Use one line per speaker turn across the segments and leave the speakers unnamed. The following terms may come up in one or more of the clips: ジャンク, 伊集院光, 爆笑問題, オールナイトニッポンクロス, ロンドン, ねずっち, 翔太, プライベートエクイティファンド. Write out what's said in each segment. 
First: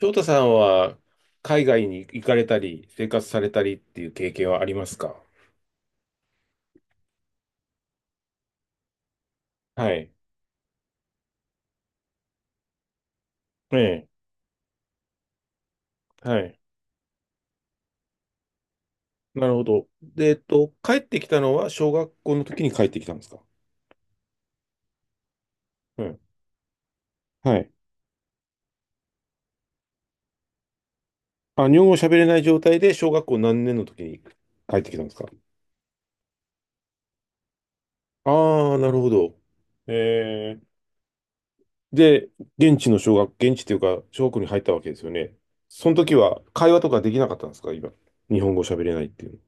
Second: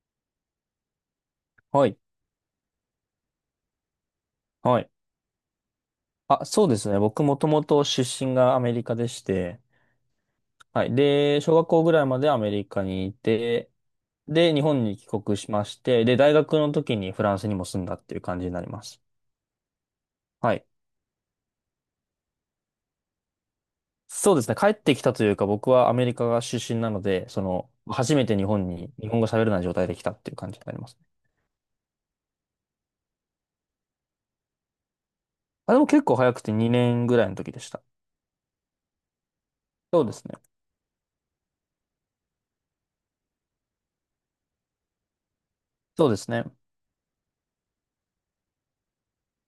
翔太さんは海外
は
に
い。
行かれたり、生活されたりっていう経験はあり
は
ま
い。
すか？
そうですね。僕もともと出身がアメリカでして、
はい。
はい。小学校ぐらいまでアメリカにいて、
ええ。
日本に帰国しまして、大
は
学
い。
の時にフランスにも住んだっていう感じになります。
なるほど。で、
はい。
帰ってきたのは小学校の時に帰ってきたんですか？
そうですね。帰ってきたというか、僕はア
う
メリ
ん。
カが出身なので、
はい。
初めて日本に、日本語喋れない状態で来たっていう感じになりますね。
あ、日本語喋れない状態で小学校何年の時に帰ってきたんですか？
でも結構早くて2年ぐらいの時でした。
ああー、なるほど。
そうですね。
ええ。で、現地というか、小学校に入ったわけですよね。その
そう
時
です
は
ね。
会話とかできなかったんですか、今？日本語喋れないっていう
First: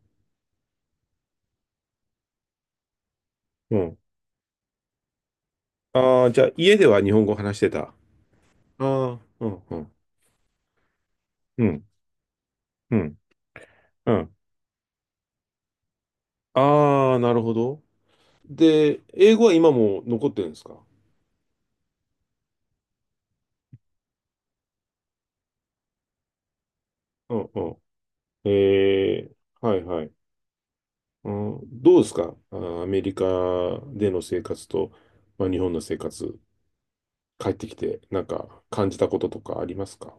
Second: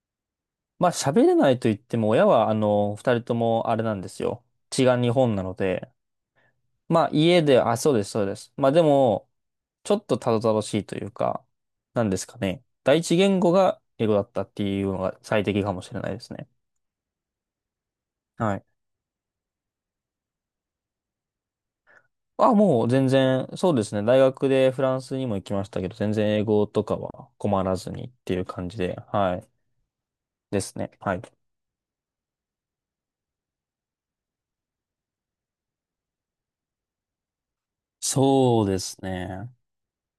まあ、喋れないと言っても、親は、二人とも
の。う
あれな
ん。
んですよ。血が日本なので、
ああ、じゃあ家では
まあ
日本語
家
話
で、
してた。あ
そうです、そうです。まあで
あ、
も、
うん、う
ち
ん、
ょっとたどたどしいというか、
うん、
なんですかね。
う
第一
ん、
言語が英
う
語だっ
ん。
たっていうのが最適かもしれないですね。
ああ、なるほど。
はい。
で、英語は今も残ってるんですか？
もう全然、そうですね。大学でフランスにも行きましたけど、全然英語とかは
うん、
困
う
ら
ん。
ずにっていう
え
感じで、
ー、
はい。
はい、はい。
ですね。はい。
うん、どうですか、あー、アメリカでの生活と、まあ、日本の生活、帰ってきて、なんか
そうで
感じ
す
たことと
ね。
かありますか？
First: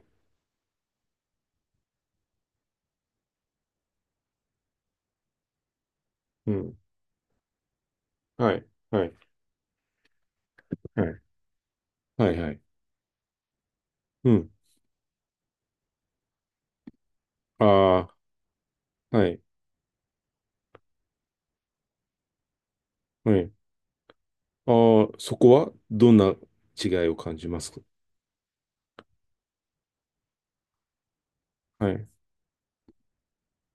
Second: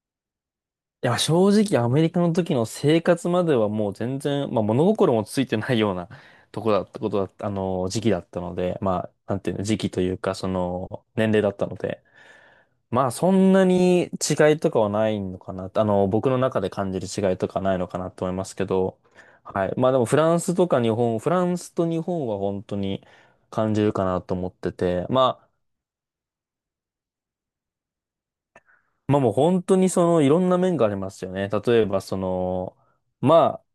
いや、正直アメリカの時の生活まではもう全然、まあ物心もついてないような
う
とこ
ん。
だった時期だった
は
の
い、
で、ま
はい、
あ、なんていうの、時期というか、
はい、
年齢だったので、
はい、はい。
まあそんなに
うん。
違いとかはないのかな、僕の中で感じる違いとかないのか
あ
なと思いますけど、
あ、はい、
はい。まあでもフランスとか日本、フランスと日本は本当に
はい。
感じるかなと思っ
あ
てて、
あ、そ
まあ、
こはどんな違いを感じますか？
まあもう本当にその、いろんな面がありますよね。例え
は
ば
い。
その、まあ、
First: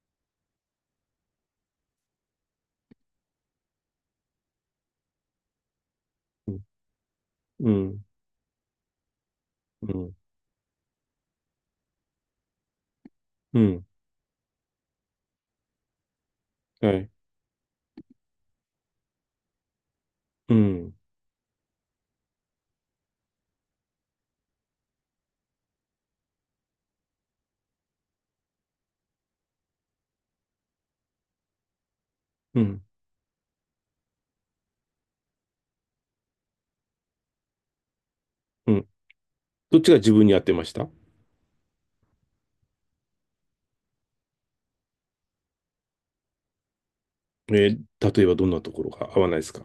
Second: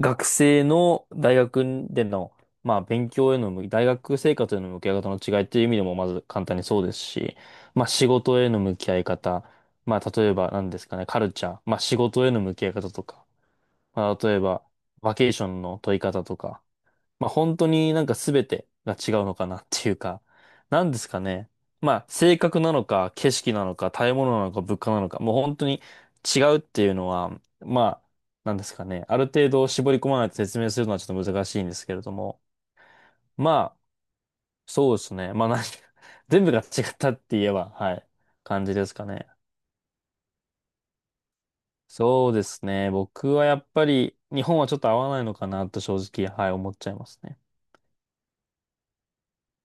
学生の大学での、まあ、勉強への向き、大学生活への向き合い方の違いっていう意味でもまず簡
う
単
ん、
にそうですし、
う
まあ、
ん、
仕事への向き合い方、
う
まあ、
ん、
例えば何ですかね、カルチャー、まあ、仕事への向き合い方とか、
うん。
まあ、例えば、バケーションの取り方とか、
はい、
まあ本当になんか全てが違うのかなっていうか、
う
なん
ん、
ですかね。まあ性格なのか、景色なのか、食べ物なのか、物価なのか、もう本当に違うっていうのは、まあ、なんですかね。ある程度絞り込まないと説明するのはちょっと難しいんですけれども、
うん、
まあ、そうですね。まあ何 全部が違ったって言えば、はい、感
う
じで
ん。
すかね。
どっちが自分に合ってました？
そうですね。僕はやっぱり日本はちょっと合わないのかなと正直、はい、思っちゃいますね。
えー。例えばどんなところが合わないですか？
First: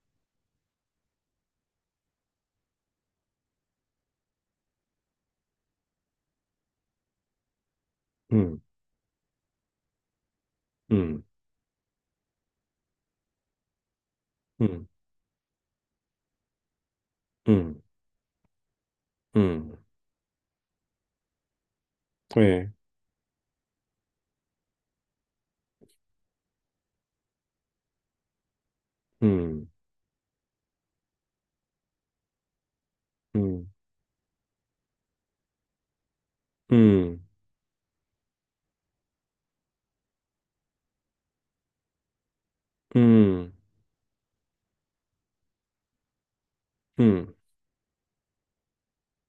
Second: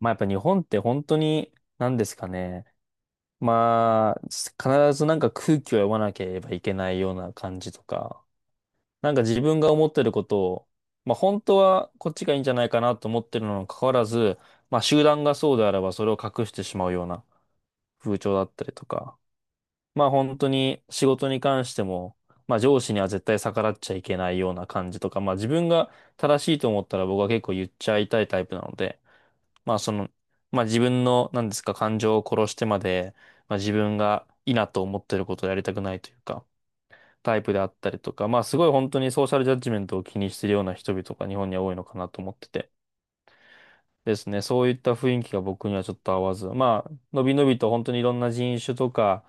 まあやっぱ日本って本当に、なんですかね。まあ、必ずなんか空気を読まなければいけないような感じとか、
うん、
なんか自分が思ってることを、
う
まあ
ん、
本当はこっちがいいんじゃないかなと思ってるのに関わらず、
う
まあ
ん、
集団がそうであればそれを隠してしまうような
うん、
風潮だったりとか、
うん。
まあ本当に仕事に関しても、まあ
え
上
え、
司には絶対逆らっちゃいけないような感じとか、まあ自分が正しいと思ったら僕は結構言っちゃいたいタイプなので、
うん、
まあその、まあ自分の、なんですか、感情を殺してまで、
う
まあ
ん、
自分がいいなと思ってることをやりたくないというか、
うん、
タイプであったりとか、まあすごい本当にソーシャルジャッジメントを気にしてるような人々が日本には多いのかなと思ってて。
うん、
ですね。そういった雰囲気が僕にはちょっと合わず。まあ、
う
の
ん、
びのびと本当にいろんな人種とか、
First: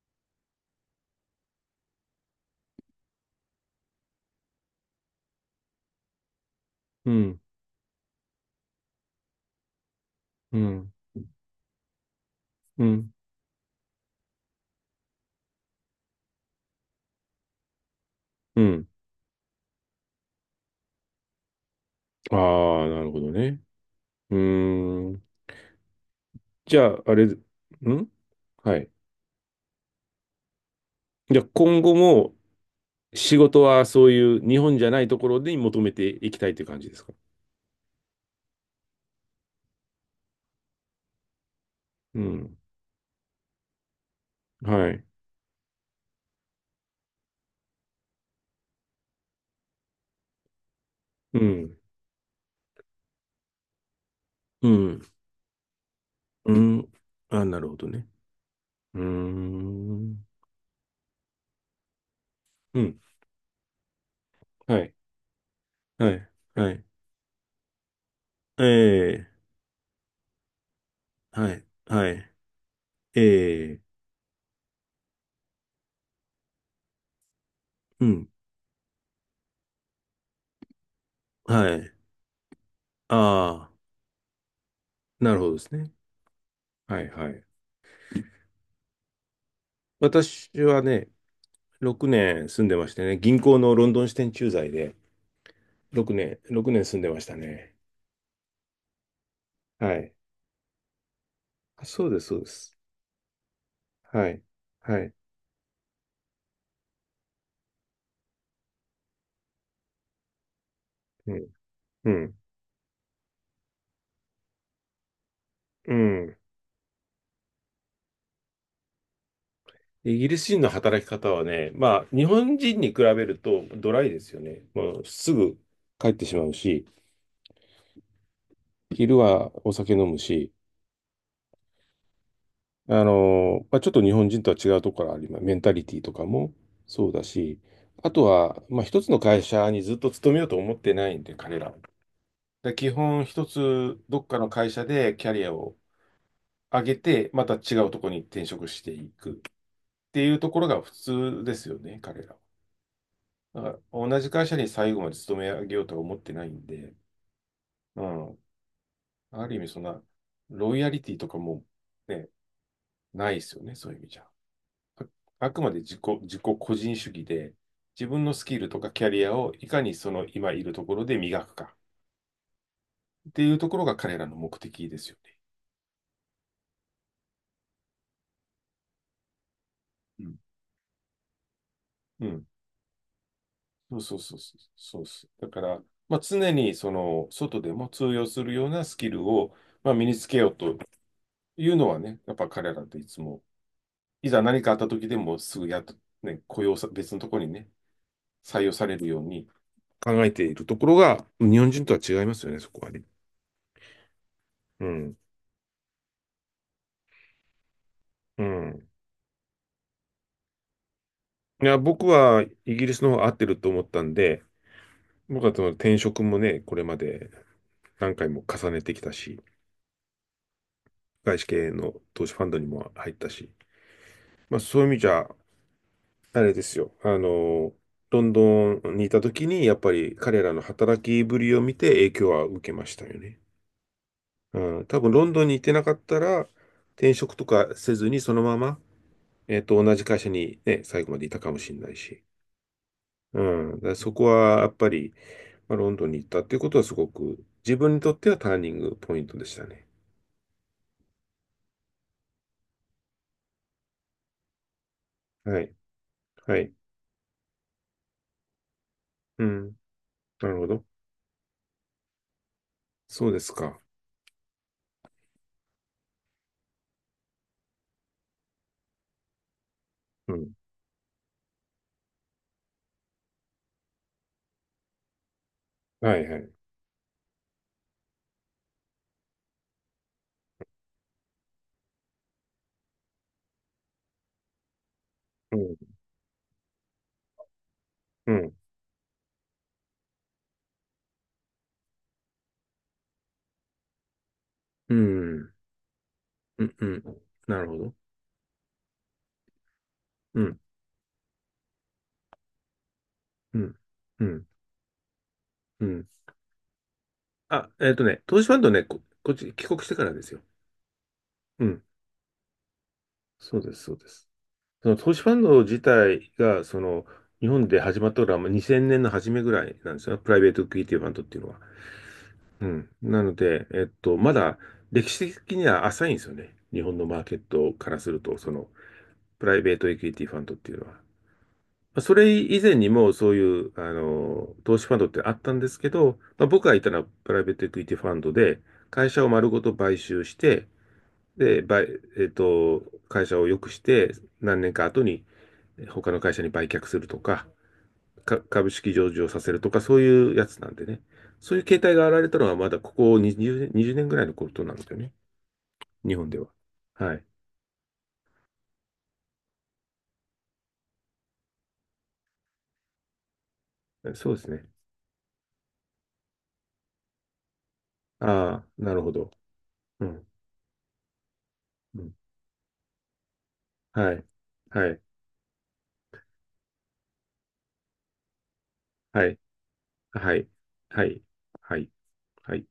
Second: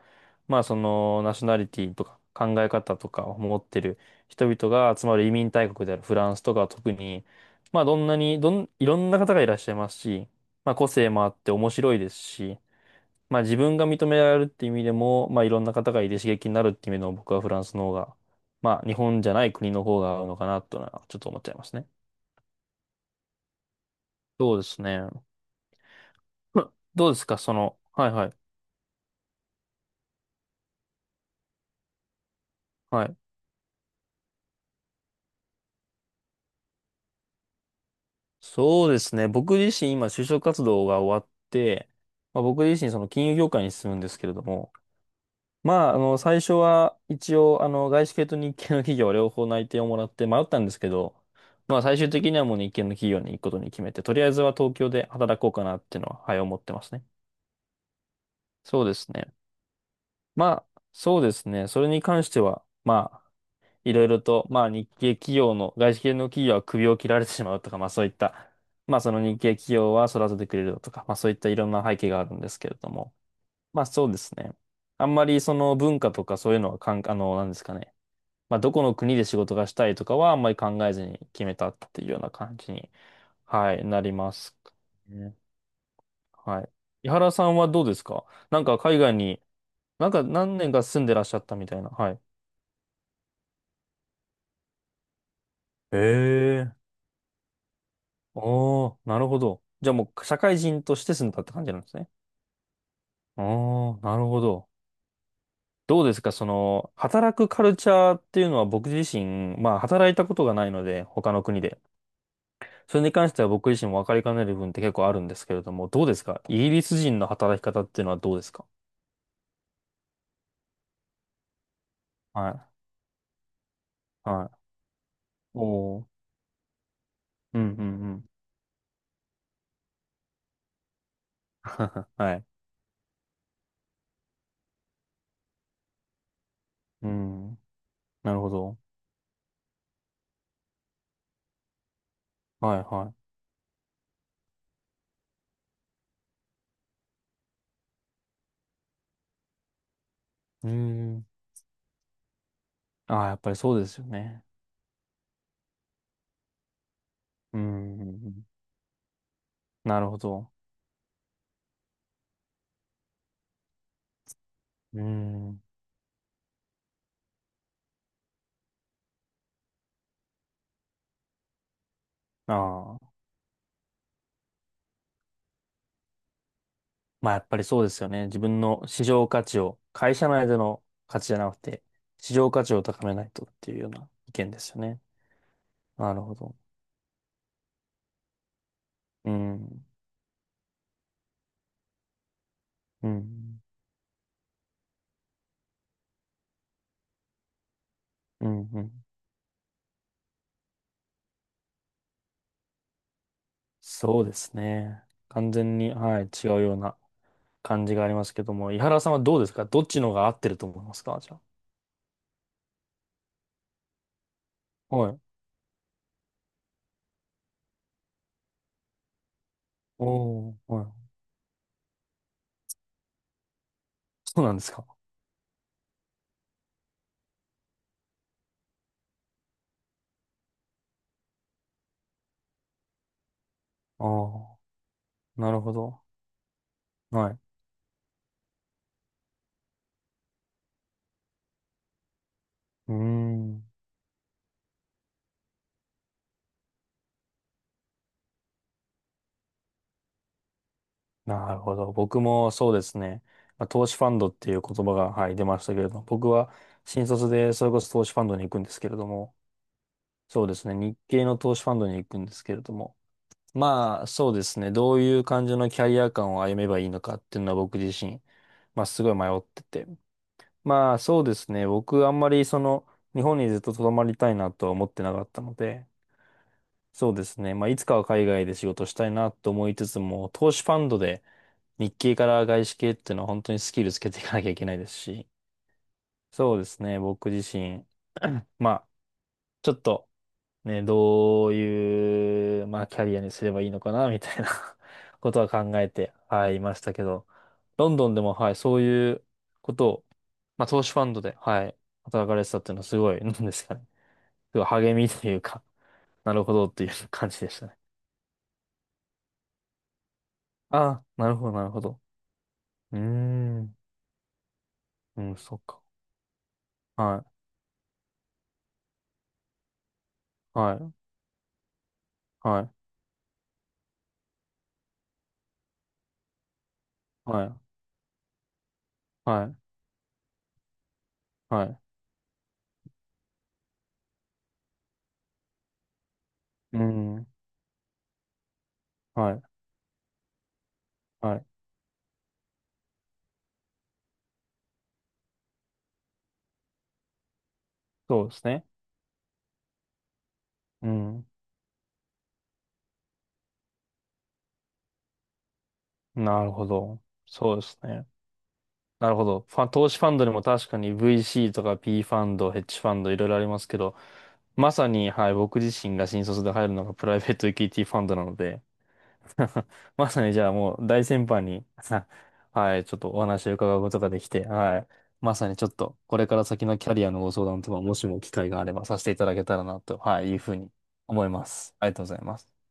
まあそのナショナリティとか考え方とかを持ってる人々が集まる移民大国であるフランスとかは特
う
に、
ん、
まあどんなに、どん、いろんな方がいらっしゃいますし、
う
まあ個
ん、
性もあって面白いですし、
うん、
まあ自分が認められるっていう意味でも、まあいろんな方がいて刺激になるっていう意味でも僕はフランスの方が、
う
ま
ん。
あ日本じゃない国の方が合うのかなというのはちょっと思っちゃいますね。
ああ、なるほどね。う
そうですね。
ーん。じゃあ、
どう
あ
で
れ、
すか、
ん、
その、はいはい。
はい。じゃあ、今後も
はい。
仕事はそういう日本じゃないところに求めていきたいという感じですか？
そうですね。僕自身今就職活動が終わって、
う
まあ、
ん。
僕自身その金融業界に進むんですけれども、
はい。
まあ、最初は一応、外資系と日系の企業両方内定をもらって迷ったんですけど、
うん。
まあ、最終的にはもう日系の企業に行くことに決めて、とりあえずは
う
東京
ん。
で働こうかなっていうのは、はい、思
う
ってま
ん。
すね。
あ、なるほどね。
そうで
うー
すね。
ん。
まあ、そうですね。それに関しては、
うん。
まあ、いろいろと、まあ
は
日
い。
系企業の、外資
は
系の
い。
企業は
はい。
首を切られてしまうとか、まあそういった、
え
まあその日
え。
系企業は育ててくれるとか、まあそういった
は
い
い。
ろんな背景
は
がある
い。
んですけれども、
ええ。
まあそうですね。あんまりその文化とかそういうのはかん、あの、なんですかね。
うん。
まあどこの国で仕事がしたいとかはあんまり考えずに決めた
は
っ
い。
ていうような感じに、
ああ、
はい、なります
な
ね。
るほどですね。
はい。
はい
井
は
原
い。
さんはどうですか。なんか海外に、なんか
私
何年
は
か住ん
ね、
でらっしゃったみたいな。
6
はい。
年住んでましてね、銀行のロンドン支店駐在で
へ
6年、6
え。
年住んでましたね。
おー、なるほど。じゃ
は
あも
い。
う社会人として住んだって感じなん
あ、
です
そう
ね。
です、そうです。
おー、なる
は
ほ
い。
ど。
はい。
どうですか、その、働くカルチャーっていうのは僕自身、まあ働いたことがないので、他の国で。
うん。
それに関しては僕自身も分かりかねる部分って結構あるんですけれども、
う
どうです
ん。
かイギリス人の働き方っていうのはどうですか。
イギリス人の働き方はね、まあ、日
は
本
い。
人に比べるとドライですよ
はい。
ね。もうすぐ
おー。
帰ってしまうし、
うんうんうん。
昼はお酒飲むし、
はい。
まあ、ちょっと日本人とは違うところがあります。メンタリティとかも
う
そうだし、
ん。
あと
なるほ
は、
ど。
まあ、一つの会社にずっと勤めようと思ってないんで、彼らは。で、
はい
基
は
本一つどっかの会社でキャリアを上げて、また違うところに転職していくっていうとこ
い。
ろ
うー
が普
ん。
通ですよね、彼らは。
ああ、やっぱり
だか
そ
ら
うですよ
同じ
ね。
会社に最後まで勤め上げようとは思ってないんで、
うん
う
うんう
ん。
ん。
ある意味、そん
な
な、
るほど。
ロイヤリティとかも、ね、ないですよね、そういう意味じゃ。
う
あ、あ
ん。
くまで自己個人主義で、自分のスキルとかキャリアをいかにその今いるところで磨くか
ああ。
っていうところが彼らの目的ですよね。
まあやっぱりそうですよね。自分の市場価値を、会
う
社
ん。
内での価値じゃなくて、
う
市
ん。
場価値を高めないとっていうよう
そう
な
そう
意
そう
見
そう。
ですよ
そ
ね。
うです。だから、
な
まあ、
るほ
常
ど。
にその外でも通用するようなスキル
う
を、
ん。
まあ、身につけようというのはね、やっぱ彼らってい
う
つも
ん。
いざ何かあった時でもすぐやっと、ね、雇用さ、別のところにね、
う
採
ん。
用
う
さ
ん。
れるように。考えているところが、日本人とは違いますよね、そこはね。
そうです
う
ね。
ん。
完全に、はい、違うような感じがありますけ
う
ども、井
ん。
原さんはどうですかどっちの方が合ってると思いますかじゃ
いや、僕はイギリスの方が合ってると思ったんで、
あ。はい。
僕はその転職もね、これまで何回も重ねてきたし、
おー、はい。
外資系の投資ファンドにも入ったし、
そうなん
まあ
です
そうい
か。
う意味じゃ、あれですよ、ロンドンにいた時に、やっぱり彼らの働きぶりを見て影響は受けましたよね。
ああ、
うん、多分ロンドン
な
に行
る
って
ほ
なかっ
ど。
たら、転
は
職
い。
とかせずにそのまま、同じ会社にね、最後までいたかもしれないし。
うー
う
ん。
ん、だからそこはやっぱり、まあ、ロンドンに行ったっていうことはすごく自分にとってはターニングポイントでしたね。
なるほど。僕もそうですね。まあ、投資ファンドっていう言葉が、はい、出
は
ました
い。
けれども、僕は
はい。
新卒でそれこそ投資ファンドに行くんですけれども、
うん。
そう
な
で
るほ
すね。
ど。
日系の投資ファンドに行くんですけれども、
そうですか。
まあそうですね。どういう感じのキャリア感を歩めばいいのかっていうのは僕自身、まあすごい迷ってて。
うん。
まあそうですね。僕あんまりその日本にずっと留まりたいなとは思ってなかったので、
はいはい。
そうですね。まあ、いつかは海外で仕事したいなと思いつつも、投資ファンドで日系から外資系っていうのは本当にスキルつけていかなきゃいけないですし、
うん。
そうですね。僕自身、
うん。
まあ、ちょっとね、どういう、まあ、キャリアにすればいいのかな、みたいな
う
ことは
ん。
考えて、はい、い
う
ま
ん。
し
う
たけ
ん、
ど、
なるほ
ロ
ど。
ンドンでも、はい、そういうことを、
うん。
まあ、投資ファンドで、はい、働かれてたっていうのはすごい、なんで
う
す
ん。
かね。
うん。
すごい励みというか、
うん。
なるほどっていう感じでした
あ、
ね。
投資ファンドね、こっち帰国してからですよ。
ああ、なるほど、な
う
るほ
ん。
ど。うー
そうで
ん。
す、そうです。その投
う
資ファ
ん、
ン
そっ
ド自
か。
体が、
は
日本で始まったのはまあ2000年の初めぐらいなんですよ。プライベー
い、
ト
は
クイ
い、
ティファンドっていうのは。
は
う
い、
ん。なので、まだ歴史的には浅いんですよね。日本のマーケッ
はい、
トからすると、
は
プ
い、
ライベートエクイティファンドっていうのは。ま
はい。
あそれ以前にもそういう、投資ファンドってあったんですけど、まあ、僕が
う
いたのは
ん、
プライベートエクイティファンドで、会社を
はい、
丸ごと買収して、
はい。
で、買えっと、会社を良くして、何年か後に、他の会社に売却するとか、
そうですね。
株式上場させるとか、そういうやつなんで
う
ね。
ん。
そういう形態が現れたのはまだここ20年ぐらいのことなんですよね。日本で
な
は。
るほど。
はい。
そうですね。なるほど。ファン、投資ファンドにも確かに VC とか P ファンド、ヘッジファンドいろいろありますけど、
そうですね。
まさに、はい、僕自身が新卒で入るのがプライベートエクイティファンドなので、
ああ、なるほど。う
まさ
ん。
にじゃあもう大先輩に
うん。
はい、ちょっとお話を伺うことが
は
で
い。
きて、はい。
はい。
まさにちょっと、これから先のキャリアのご相談とか、もしも機会があればさせていた
は
だ
い。
けたらなと、はい、
は
いう
い。
ふうに
はい。
思います。
は
あ
い。
りがとうございます。
はい。